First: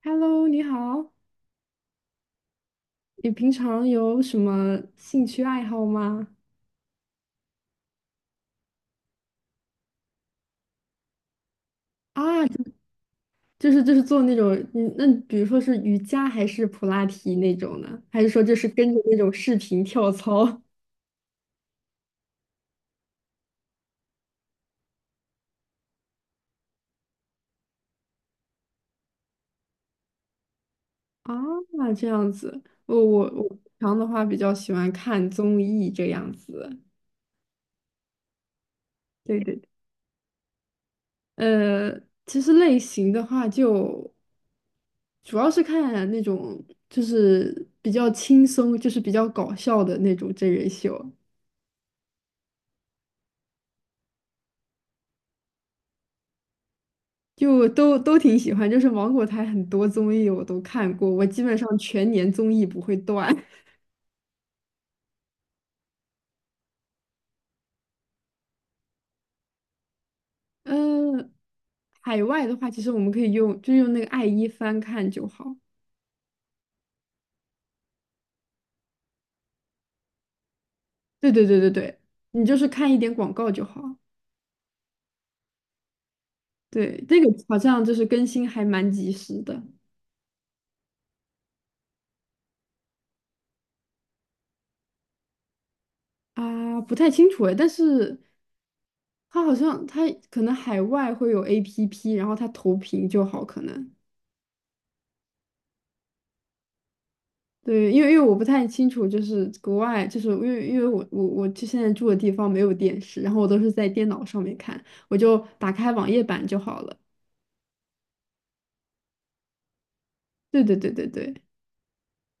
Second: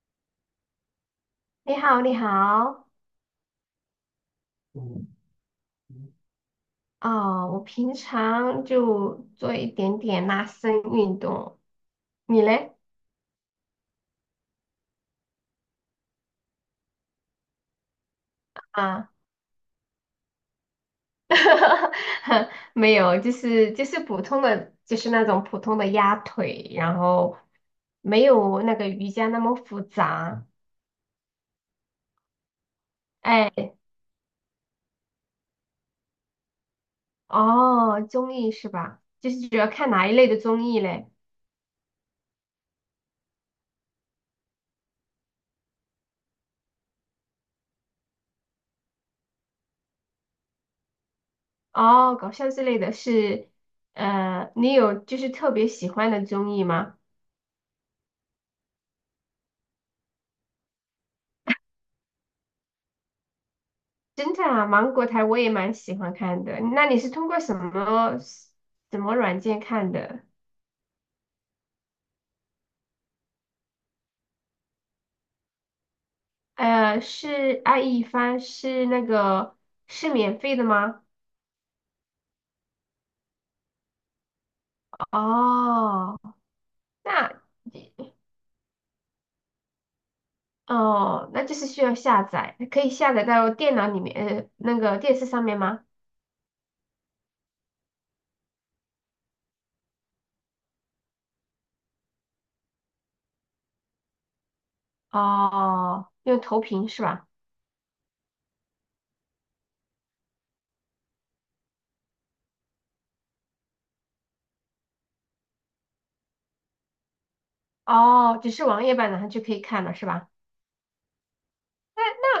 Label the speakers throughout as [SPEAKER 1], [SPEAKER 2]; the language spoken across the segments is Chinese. [SPEAKER 1] Hello，你好，
[SPEAKER 2] 你好，你好。
[SPEAKER 1] 你平常有什么兴趣爱好吗？
[SPEAKER 2] 哦，我平常就做一点点拉伸运动。你
[SPEAKER 1] 啊，
[SPEAKER 2] 嘞？
[SPEAKER 1] 就是做那种，那比如说是瑜伽还是普拉提那种呢？还是说就是跟着
[SPEAKER 2] 啊，
[SPEAKER 1] 那种视频跳操？
[SPEAKER 2] 没有，就是普通的，就是那种普通的压腿，然后没有那个瑜伽那么复杂。
[SPEAKER 1] 啊，这样子，我平
[SPEAKER 2] 哎，
[SPEAKER 1] 常的话比较喜欢看综艺这样子。
[SPEAKER 2] 哦，综艺是吧？就
[SPEAKER 1] 对
[SPEAKER 2] 是主
[SPEAKER 1] 对，
[SPEAKER 2] 要看哪一类的综艺嘞？
[SPEAKER 1] 呃，其实类型的话就主要是看那种就是比较轻松，就是比较搞笑的那种真人秀。
[SPEAKER 2] 哦，搞笑之类的是，你有就是特别喜欢的综艺吗？
[SPEAKER 1] 就都挺喜欢，就是芒果台很多综艺我都看过，我基本上全年综艺不会断。
[SPEAKER 2] 侦探啊，芒果台我也蛮喜欢看的。那你是通过什么软件看的？
[SPEAKER 1] 嗯，海外的话，其实我们可以用，就用那个爱一翻看就好。
[SPEAKER 2] 是爱一帆是那个是免费的吗？
[SPEAKER 1] 对对对对对，你就是看一点广告就好。
[SPEAKER 2] 哦，
[SPEAKER 1] 对，这个
[SPEAKER 2] 那
[SPEAKER 1] 好像就是更新还蛮及时的
[SPEAKER 2] 哦，那就是需要下载，可以下载到电脑里面，那个电视上面吗？
[SPEAKER 1] 啊，不太清楚哎，但是它好像可能海外会有 APP，然后它投屏就好，可能。
[SPEAKER 2] 哦，用投屏是吧？
[SPEAKER 1] 对，因为我不太清楚，就是国外，就是因为我就现在住的地方没有电视，然后我都是在电脑上面看，我就打开网页版就好了。
[SPEAKER 2] 哦，只是网页版然后就可以看了是吧？
[SPEAKER 1] 对对对对对，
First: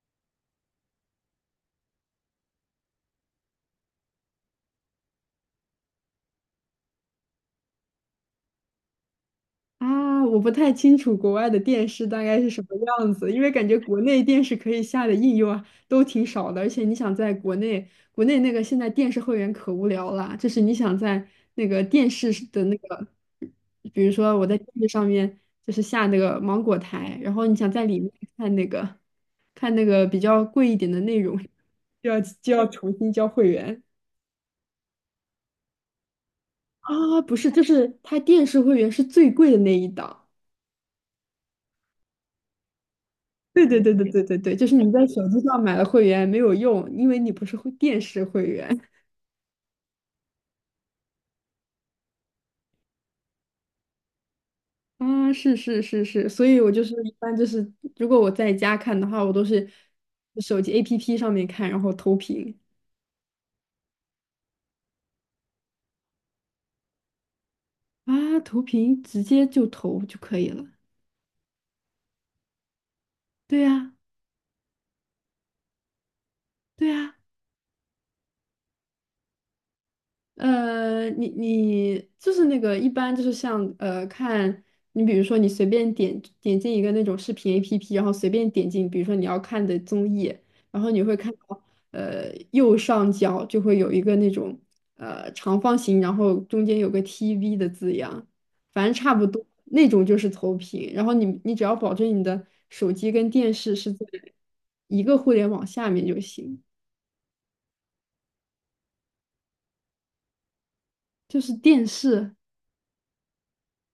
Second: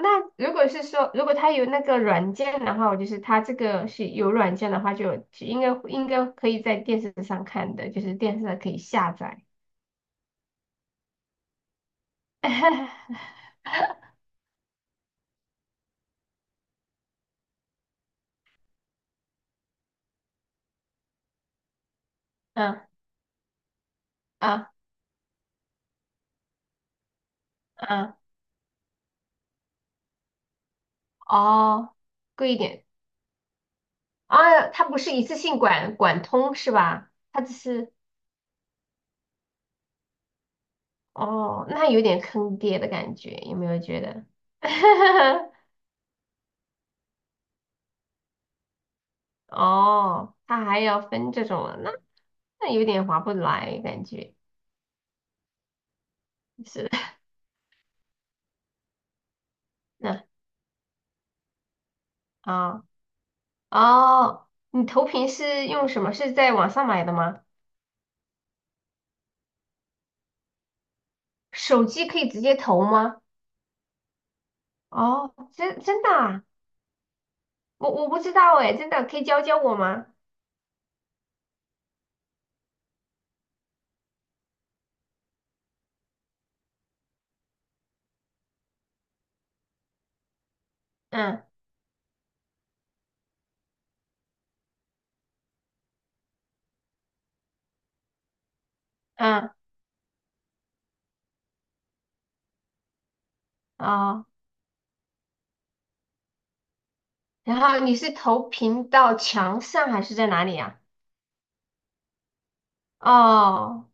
[SPEAKER 2] 那如果是说，如果它有那个软件的话，我就是它这个是有软件的话就，就应该可以在电视上看的，就是电视上可以下载。
[SPEAKER 1] 啊，我不太清楚国外的电视大概是什么样 子，因为感觉国内电视可以下的应用啊都挺少的，而且你想在国内，国内那个现在电视会员可无聊了，就是你想在那个电视是的那
[SPEAKER 2] 嗯。
[SPEAKER 1] 个，比如说我在电
[SPEAKER 2] 啊。
[SPEAKER 1] 视上面就是下那个芒果台，然后你想在里面
[SPEAKER 2] 啊。
[SPEAKER 1] 看那个看那个比较贵一点的内容，
[SPEAKER 2] 哦，
[SPEAKER 1] 就要就
[SPEAKER 2] 贵一
[SPEAKER 1] 要
[SPEAKER 2] 点。
[SPEAKER 1] 重新交会员
[SPEAKER 2] 啊，它不是一次性管通是吧？
[SPEAKER 1] 啊，不
[SPEAKER 2] 它
[SPEAKER 1] 是，
[SPEAKER 2] 只
[SPEAKER 1] 就
[SPEAKER 2] 是
[SPEAKER 1] 是它电视会员是最贵的那一档。
[SPEAKER 2] 哦，那有点坑爹的感觉，有
[SPEAKER 1] 对
[SPEAKER 2] 没有
[SPEAKER 1] 对对
[SPEAKER 2] 觉
[SPEAKER 1] 对对
[SPEAKER 2] 得？
[SPEAKER 1] 对对，就是你在手机上 买了会员没有用，因为你不是会电视会员。
[SPEAKER 2] 哦，它还要分这种了，那那有点划不来感觉。
[SPEAKER 1] 啊，是是是是，所以我就
[SPEAKER 2] 是。
[SPEAKER 1] 是一般就是，如果我在家看的话，我都是
[SPEAKER 2] 那
[SPEAKER 1] 手机 APP 上面看，然后投屏
[SPEAKER 2] 啊。哦，你投屏是用什么？是在网上买的吗？
[SPEAKER 1] 啊，投屏直接就投就可以了。
[SPEAKER 2] 手机可以直接投吗？
[SPEAKER 1] 对呀，
[SPEAKER 2] 哦，真的啊，
[SPEAKER 1] 对呀。
[SPEAKER 2] 我不知道哎，真的可以教教我吗？
[SPEAKER 1] 你就是那个一般就是像看你比如说你随便点进一个那种视频 APP，然后随便点进，比如说你要看的综艺，然后你会看
[SPEAKER 2] 嗯。
[SPEAKER 1] 到右上角就会有一个那种长方形，然后中间有个 TV 的字样，反正差不多
[SPEAKER 2] 嗯。
[SPEAKER 1] 那种就是投屏，然后你只要保证你的手机跟电视是在
[SPEAKER 2] 哦，
[SPEAKER 1] 一个互联网下面就行，
[SPEAKER 2] 然后你是投屏到墙上还是在哪里呀？
[SPEAKER 1] 就是电视，
[SPEAKER 2] 哦，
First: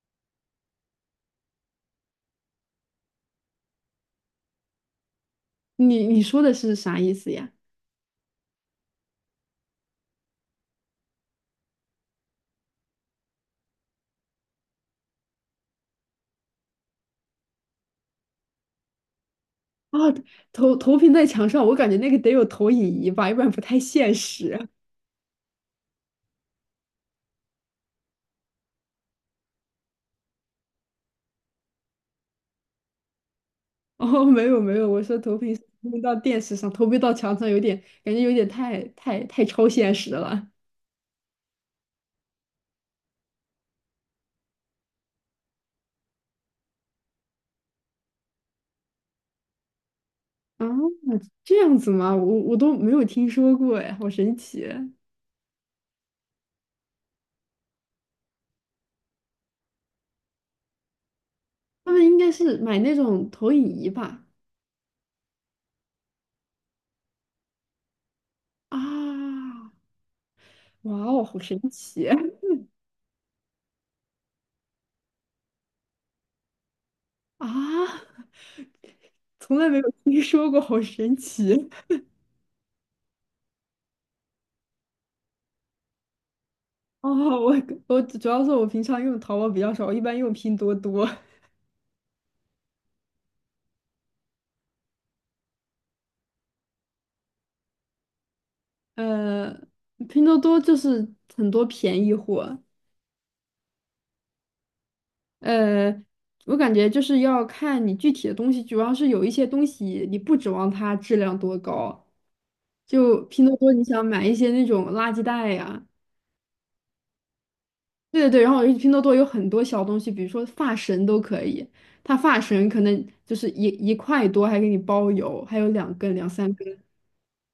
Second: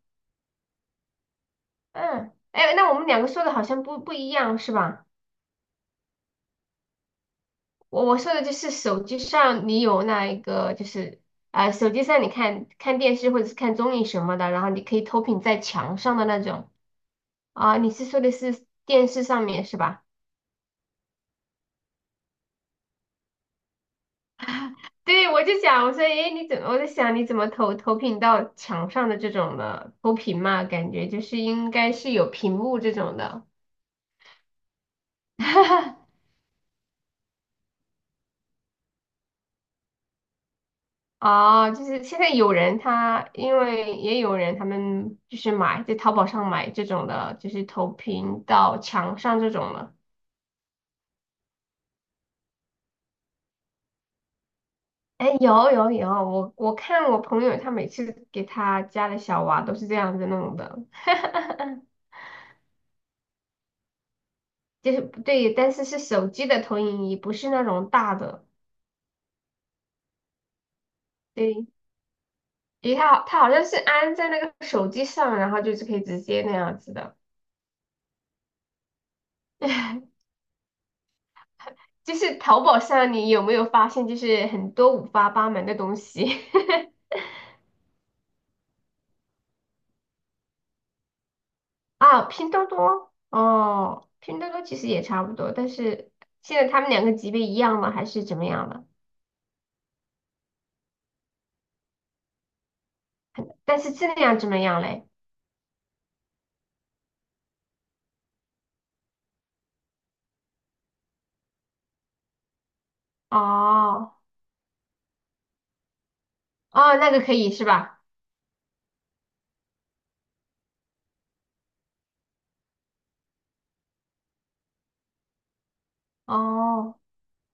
[SPEAKER 2] 嗯，哎，那我们两个说的好像不一样是吧？
[SPEAKER 1] 你说的是啥意思呀？
[SPEAKER 2] 我说的就是手机上你有那一个就是手机上你看看电视或者是看综艺什么的，然后你可以投屏在墙上的那种。啊，你是说的是电视上面是
[SPEAKER 1] 啊，
[SPEAKER 2] 吧？
[SPEAKER 1] 投投屏在墙上，我感觉那个得有投影仪吧，要不然不太现实。
[SPEAKER 2] 对，我就想，我说，诶，你怎么？我在想，你怎么投屏到墙上的这种的投屏嘛？感觉就是应该是有屏幕这种的。
[SPEAKER 1] 哦，没有没有，我说投屏是投屏到电视上，投屏到墙上有点感觉有点太超现实了
[SPEAKER 2] 哦，就是现在有人他，因为也有人他们就是买在淘宝上买这种的，就是投屏到墙上这种的。
[SPEAKER 1] 啊，这样子吗？我都没有听说过哎，好神奇。
[SPEAKER 2] 哎，有有有，我看我朋友他每次给他家的小娃都是这样子弄的。
[SPEAKER 1] 他们应该是买那种投影仪吧？
[SPEAKER 2] 就是对，但是是手机的投影仪，不是那种大的。
[SPEAKER 1] 啊，哇哦，好神
[SPEAKER 2] 对，
[SPEAKER 1] 奇
[SPEAKER 2] 因为它好它好像是安在那个手机上，然后就是可以直接那样子的。
[SPEAKER 1] 啊！从来没有听 说过，好神奇。
[SPEAKER 2] 就是淘宝上，你有没有发现，就是很多五花八门的东西。
[SPEAKER 1] 哦，我我主要是我平常用淘宝比较少，我一般用拼多多。
[SPEAKER 2] 啊？拼多多哦，拼多多其实也差不多，但是现在他们两个级别一样吗？还是怎么样的？
[SPEAKER 1] 呃，拼多多就是很多便宜货，
[SPEAKER 2] 但是质量怎么样嘞？
[SPEAKER 1] 呃，我感觉就是要看你具体的东西，主要是有一些东西你不指望它质量多高，就拼多多你想
[SPEAKER 2] 哦
[SPEAKER 1] 买一些那种垃圾袋呀，
[SPEAKER 2] 哦，那个可以是吧？
[SPEAKER 1] 对对对，然后拼多多有很多小东西，比如说发绳都可以，它发绳可能就是一块多还给你包邮，还有两根两三根。
[SPEAKER 2] 哦，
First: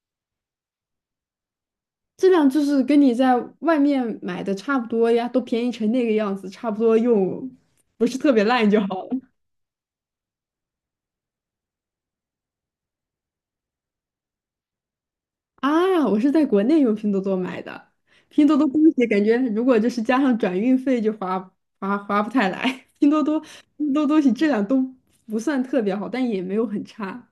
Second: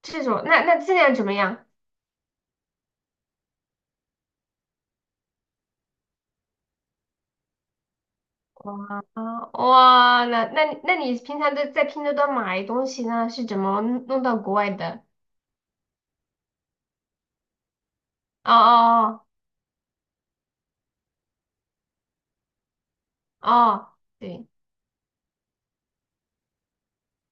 [SPEAKER 2] 这种，那质量怎么样？
[SPEAKER 1] 质量就是跟你在外面买的差不多呀，都便宜成那个样子，差不多用，不是特别烂就好
[SPEAKER 2] 啊，
[SPEAKER 1] 了。
[SPEAKER 2] 哇，那你平常都在拼多多买东西呢？是怎么弄到国外的？
[SPEAKER 1] 啊，我是在国内用拼多多买的，拼
[SPEAKER 2] 哦
[SPEAKER 1] 多多东西感
[SPEAKER 2] 哦。
[SPEAKER 1] 觉如果就是加上转运费就划不太来，拼多多
[SPEAKER 2] 哦
[SPEAKER 1] 拼
[SPEAKER 2] 哦。
[SPEAKER 1] 多多东西质
[SPEAKER 2] 对。
[SPEAKER 1] 量都不算特别好，但也没有很差。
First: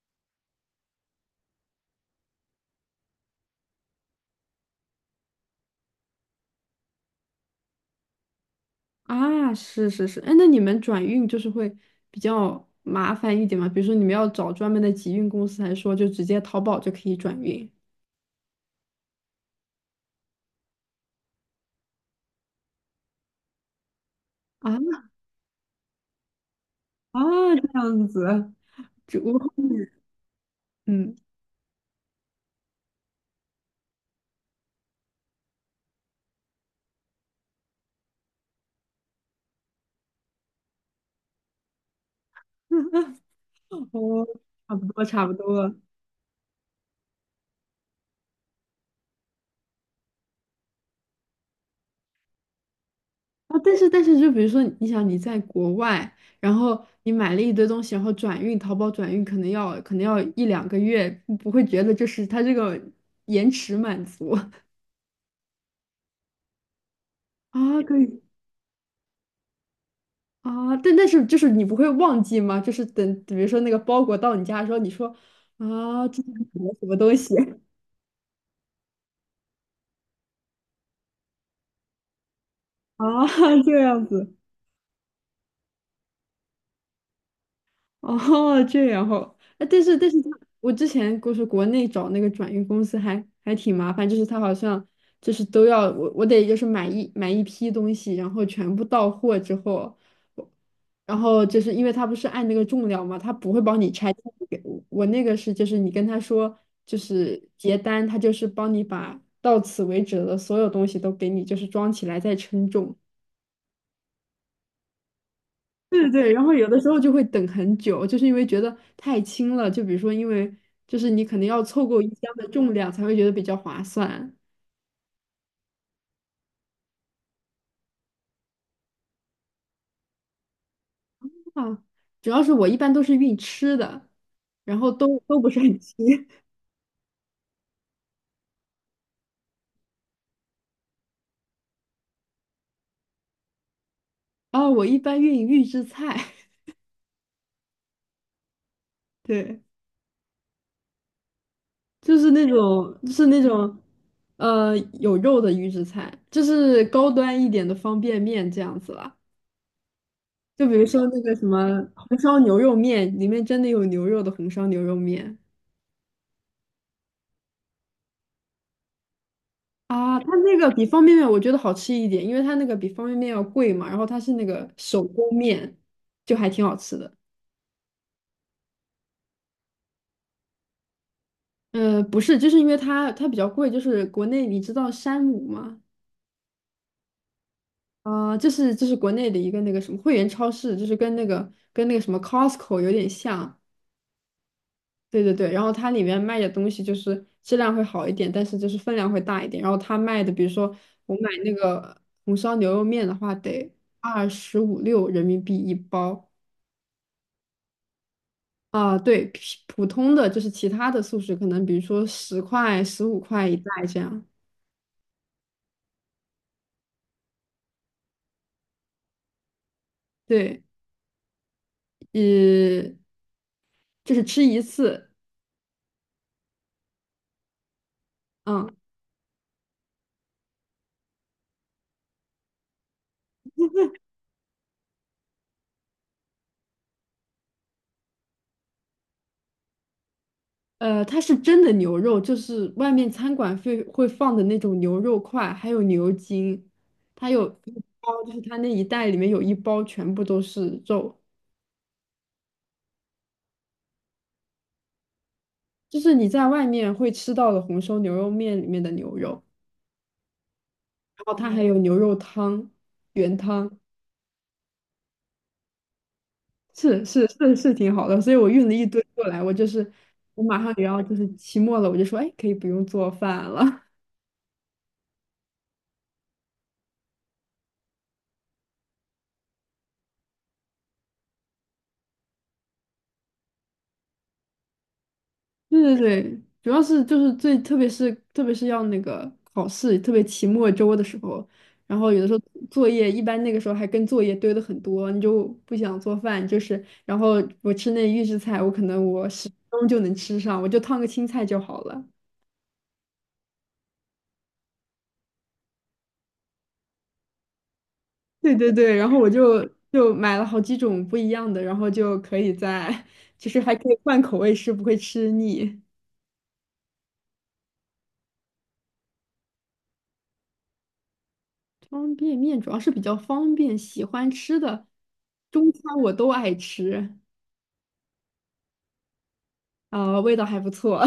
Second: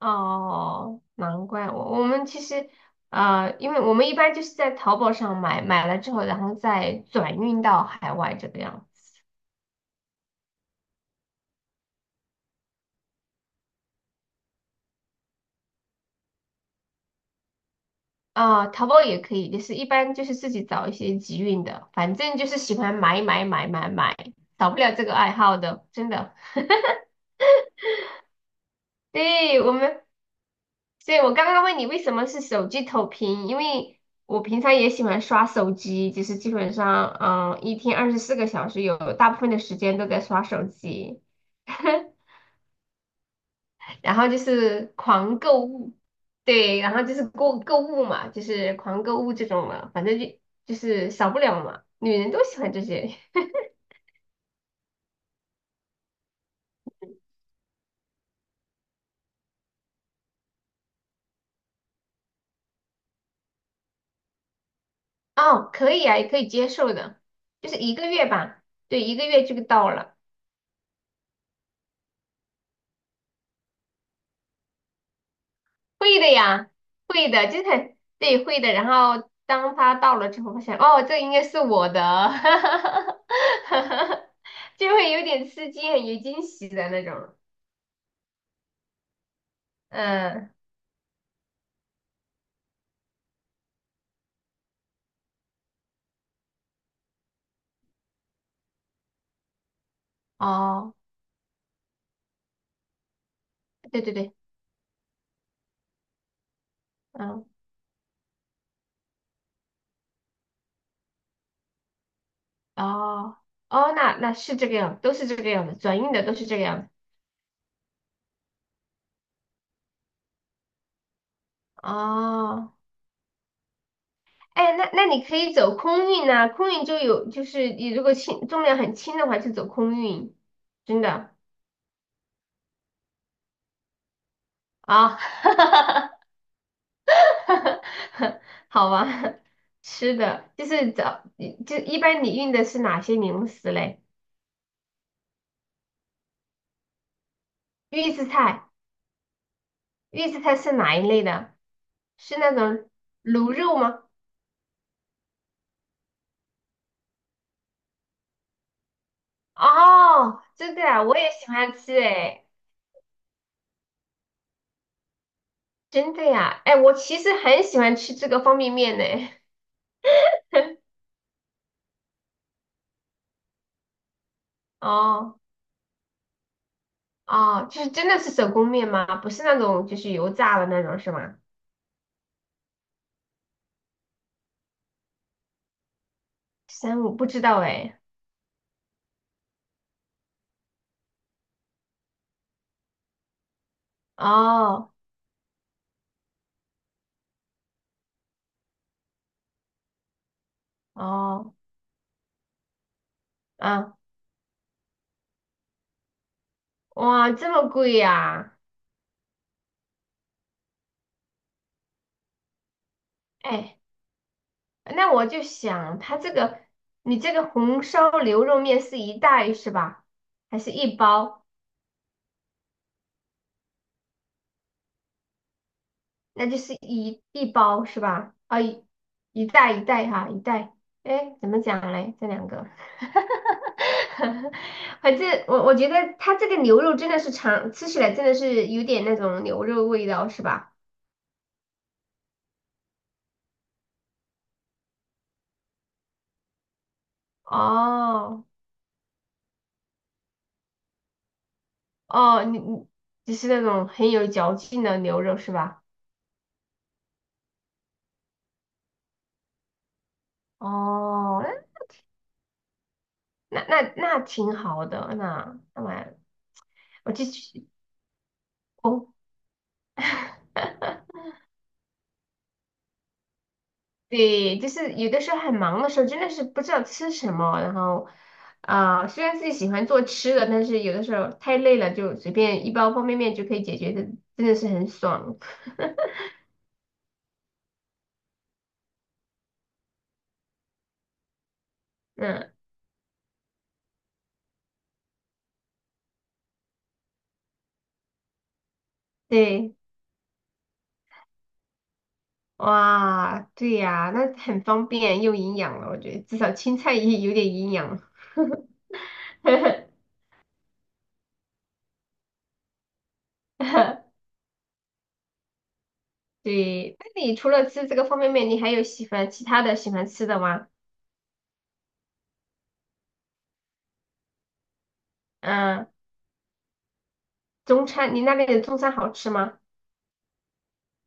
[SPEAKER 2] 哦，难怪我们其实因为我们一般就是在淘宝上买，买了之后，然后再转运到海外这个样子。
[SPEAKER 1] 啊，是是是，哎，那你们转运就是会比较麻烦一点吗？比如说你们要找专门的集运公司，还是说就直接淘宝就可以转运？
[SPEAKER 2] 啊、淘宝也可以，就是一般就是自己找一些集运的，反正就是喜欢买买买买买，少不
[SPEAKER 1] 啊？
[SPEAKER 2] 了这个爱好的，真的。
[SPEAKER 1] 啊，这样子，就我
[SPEAKER 2] 对，我们，所
[SPEAKER 1] 嗯，
[SPEAKER 2] 以我刚刚问你为什么是手机投屏，因为我平常也喜欢刷手机，就是基本上，嗯，一天24个小时有大部分的时间都在刷手机。然
[SPEAKER 1] 哦，
[SPEAKER 2] 后就
[SPEAKER 1] 差不
[SPEAKER 2] 是
[SPEAKER 1] 多差不
[SPEAKER 2] 狂购
[SPEAKER 1] 多
[SPEAKER 2] 物。对，然后就是购物嘛，就是狂购物这种嘛，反正就就是少不了嘛，女人都喜欢这些。
[SPEAKER 1] 啊。但是但是，就比如说，你想你在国外，然后你买了一堆东西，然后转运，淘宝转运可能要一两个月，不会觉得就是它这个延迟满足
[SPEAKER 2] 哦，可以啊，也可以接受的，就是
[SPEAKER 1] 啊，
[SPEAKER 2] 一
[SPEAKER 1] 可
[SPEAKER 2] 个
[SPEAKER 1] 以
[SPEAKER 2] 月吧。对，一个月就到了。
[SPEAKER 1] 啊。但但是就是你不会忘记吗？就是等比如说那个包裹到你家的时候，你说啊，这
[SPEAKER 2] 会
[SPEAKER 1] 是
[SPEAKER 2] 的
[SPEAKER 1] 什
[SPEAKER 2] 呀，
[SPEAKER 1] 么什么东
[SPEAKER 2] 会
[SPEAKER 1] 西
[SPEAKER 2] 的，就是很对，会的。然后当他到了之后，发现哦，这应该是我的。
[SPEAKER 1] 啊？这样子。
[SPEAKER 2] 就会有点吃惊，很有惊喜的那种。
[SPEAKER 1] 哦，这然后，哎，但是但是他，
[SPEAKER 2] 嗯。
[SPEAKER 1] 我之前就是国内找那个转运公司还挺麻烦，就是他好像就是都要我得就是买一批东西，然后全部到货之后，我
[SPEAKER 2] 哦，
[SPEAKER 1] 然后就是因为他不是按那个重量嘛，他不会帮你
[SPEAKER 2] 对
[SPEAKER 1] 拆
[SPEAKER 2] 对
[SPEAKER 1] 件
[SPEAKER 2] 对。
[SPEAKER 1] 给我，我那个是就是你跟他说就
[SPEAKER 2] 嗯。
[SPEAKER 1] 是结单，他就是帮你把到此为止的所有东西都给你就是装起来再称重。
[SPEAKER 2] 哦。哦，那是这个样，都是这个样子，转
[SPEAKER 1] 对
[SPEAKER 2] 运的
[SPEAKER 1] 对，
[SPEAKER 2] 都
[SPEAKER 1] 然
[SPEAKER 2] 是
[SPEAKER 1] 后
[SPEAKER 2] 这个
[SPEAKER 1] 有的
[SPEAKER 2] 样
[SPEAKER 1] 时
[SPEAKER 2] 子。
[SPEAKER 1] 候就会等很久，就是因为觉得太轻了。就比如说，因为就是你可能要凑够一箱的重
[SPEAKER 2] 哦。
[SPEAKER 1] 量才会觉得比较划算
[SPEAKER 2] 哎，那你可以走空运呐，空运就有，就是你如果轻重量很轻的话，就走空运，真的
[SPEAKER 1] 啊。主要是我一般都是运吃的，然后
[SPEAKER 2] 啊。
[SPEAKER 1] 都不是很吃。
[SPEAKER 2] 好吧，吃的就是找，就一般你运的是哪些零食嘞？
[SPEAKER 1] 啊，我一般运预制菜，
[SPEAKER 2] 预制菜。
[SPEAKER 1] 对，
[SPEAKER 2] 预制菜是哪一类的？
[SPEAKER 1] 就是
[SPEAKER 2] 是
[SPEAKER 1] 那
[SPEAKER 2] 那种
[SPEAKER 1] 种就是那
[SPEAKER 2] 卤肉
[SPEAKER 1] 种
[SPEAKER 2] 吗？
[SPEAKER 1] 有肉的预制菜，就是高端一点的方便面这样子啦。
[SPEAKER 2] 哦，
[SPEAKER 1] 就比
[SPEAKER 2] 真的
[SPEAKER 1] 如
[SPEAKER 2] 啊，
[SPEAKER 1] 说
[SPEAKER 2] 我
[SPEAKER 1] 那
[SPEAKER 2] 也
[SPEAKER 1] 个什
[SPEAKER 2] 喜欢
[SPEAKER 1] 么
[SPEAKER 2] 吃
[SPEAKER 1] 红烧
[SPEAKER 2] 诶。
[SPEAKER 1] 牛肉面，里面真的有牛肉的红烧牛肉面。
[SPEAKER 2] 真的呀，哎，我其实很喜欢吃这个方便面呢。
[SPEAKER 1] 啊，它那个比 方便面我觉得好吃一点，因为它那个比方便面要贵嘛，然后它是那个手工
[SPEAKER 2] 哦
[SPEAKER 1] 面，就还挺好吃的。
[SPEAKER 2] 哦，就是真的是手工面吗？不是那种就是油炸的那种是吗？
[SPEAKER 1] 不是，就是因为它比较贵，就是国内你知道山姆吗？
[SPEAKER 2] 三五不知道哎。
[SPEAKER 1] 啊、这是国内的一个那个什么会员超市，就是跟那个跟那个什么 Costco 有点像，
[SPEAKER 2] 哦
[SPEAKER 1] 对对对。然后它里面卖的东西就是质量会好一点，但是就是分量会大一点。然后它卖的，比如说我买那
[SPEAKER 2] 哦。
[SPEAKER 1] 个红烧牛肉面的话，得
[SPEAKER 2] 啊，
[SPEAKER 1] 25、6人民币一包，
[SPEAKER 2] 哇，这么贵呀。
[SPEAKER 1] 啊，对，普通的就是其他的素食，可能比如说10块、15块一袋
[SPEAKER 2] 哎。
[SPEAKER 1] 这样。
[SPEAKER 2] 那我就想，它这个你这个红烧牛肉面是一袋是吧？还
[SPEAKER 1] 对，
[SPEAKER 2] 是一包？
[SPEAKER 1] 呃，就是吃一次，
[SPEAKER 2] 那就是一包是吧？啊、
[SPEAKER 1] 嗯，
[SPEAKER 2] 一一袋一袋哈，一袋。哎，怎么讲嘞？这两个，反正我我觉得它这个牛肉真的是尝吃起来真的是有点那种牛肉味道是吧？
[SPEAKER 1] 它是真的牛肉，就是外面餐馆会放的那种牛肉块，还有牛筋，它有一包，就是
[SPEAKER 2] 哦
[SPEAKER 1] 它那一袋里面有一包全部都是肉，
[SPEAKER 2] 哦，你就是那种很有嚼劲的牛肉是吧？
[SPEAKER 1] 就是你在外面会吃到的红烧牛肉面里面的牛肉，然后
[SPEAKER 2] 哦，
[SPEAKER 1] 它还有牛肉汤，原
[SPEAKER 2] 那
[SPEAKER 1] 汤。
[SPEAKER 2] 那那挺好的，那蛮。
[SPEAKER 1] 是
[SPEAKER 2] 我就
[SPEAKER 1] 是是
[SPEAKER 2] 去
[SPEAKER 1] 是挺好的，所以我运了一堆
[SPEAKER 2] 哦，
[SPEAKER 1] 过来，我就是我马上也要就是期末了，我就说，哎，可以不用做饭了。
[SPEAKER 2] 对，就是有的时候很忙的时候，真的是不知道吃什么，然后虽然自己喜欢做吃的，但是有的时候太累了，就随便一包方便面就可以解决的，真的是很爽。
[SPEAKER 1] 对对对，主要是就是最特别是要那个考试，特别期末周的时候，然后有的时候
[SPEAKER 2] 嗯。
[SPEAKER 1] 作业一般那个时候还跟作业堆的很多，你就不想做饭，就是然后我吃那预制菜，我可能我十分
[SPEAKER 2] 对。
[SPEAKER 1] 钟就能吃上，我就烫个青菜就好了。
[SPEAKER 2] 哇，对呀，那很方便又营养了，我觉得至少青菜也有点营养。
[SPEAKER 1] 对对对，然后我就就买了好几种不一样的，然后就可以在，其实还可以换 口味吃，不会吃腻。
[SPEAKER 2] 对，那你除了吃这个方便面，你还有喜欢其他的喜欢吃的吗？
[SPEAKER 1] 方便面主要是比较方便，喜欢吃的中
[SPEAKER 2] 嗯。
[SPEAKER 1] 餐我都爱吃，
[SPEAKER 2] 中餐，你那边的中餐好吃吗？
[SPEAKER 1] 啊、味道还不错，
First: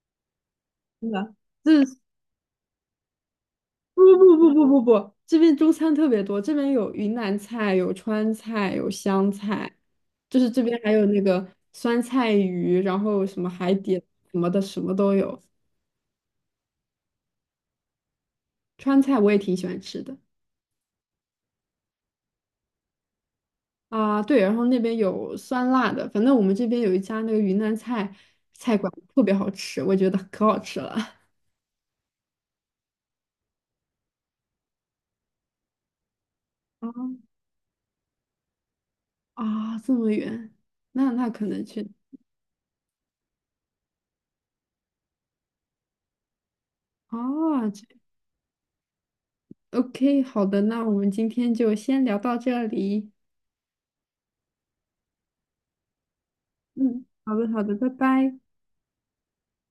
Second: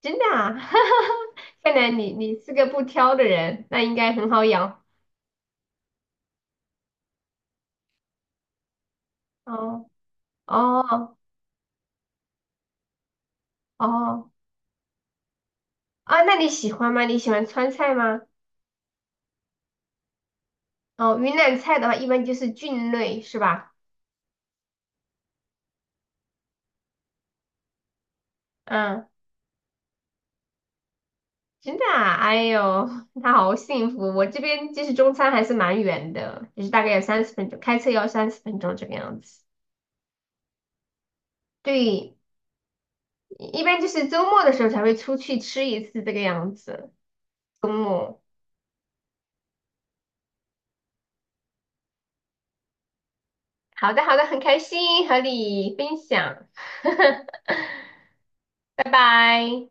[SPEAKER 2] 真的啊？
[SPEAKER 1] 真的。
[SPEAKER 2] 看
[SPEAKER 1] 这
[SPEAKER 2] 来你是个不挑的人，那应
[SPEAKER 1] 不
[SPEAKER 2] 该很
[SPEAKER 1] 不
[SPEAKER 2] 好
[SPEAKER 1] 不不不
[SPEAKER 2] 养。
[SPEAKER 1] 不，这边中餐特别多，这边有云南菜，有川菜，有湘菜，
[SPEAKER 2] 哦
[SPEAKER 1] 就是这边还有
[SPEAKER 2] 哦
[SPEAKER 1] 那个酸菜鱼，然后什么海底
[SPEAKER 2] 哦。
[SPEAKER 1] 什么的，什么都有。
[SPEAKER 2] 啊，那你喜欢吗？你喜欢川菜吗？
[SPEAKER 1] 川菜我也挺喜欢吃的。
[SPEAKER 2] 哦，云南菜的话一般就是菌类是吧？
[SPEAKER 1] 啊，对，然后那边有酸辣的，反正我们这边有一家那个云南菜菜馆
[SPEAKER 2] 嗯。
[SPEAKER 1] 特别好吃，我觉得可好吃了。
[SPEAKER 2] 真的啊，哎呦，那好幸福。我这边其实中餐还是蛮远的，就是大 概有三十
[SPEAKER 1] 啊
[SPEAKER 2] 分钟，开车要三十分钟这个样子。
[SPEAKER 1] 啊，这么远，那那可能去
[SPEAKER 2] 对，一般就是周末的时候才会出去吃一次这个样子，周
[SPEAKER 1] 啊，这
[SPEAKER 2] 末。
[SPEAKER 1] OK，好的，那我们今天就先聊到这里。
[SPEAKER 2] 好的，好的，很开心和你分享。
[SPEAKER 1] 嗯，好 的，好的，拜拜。
[SPEAKER 2] 拜拜。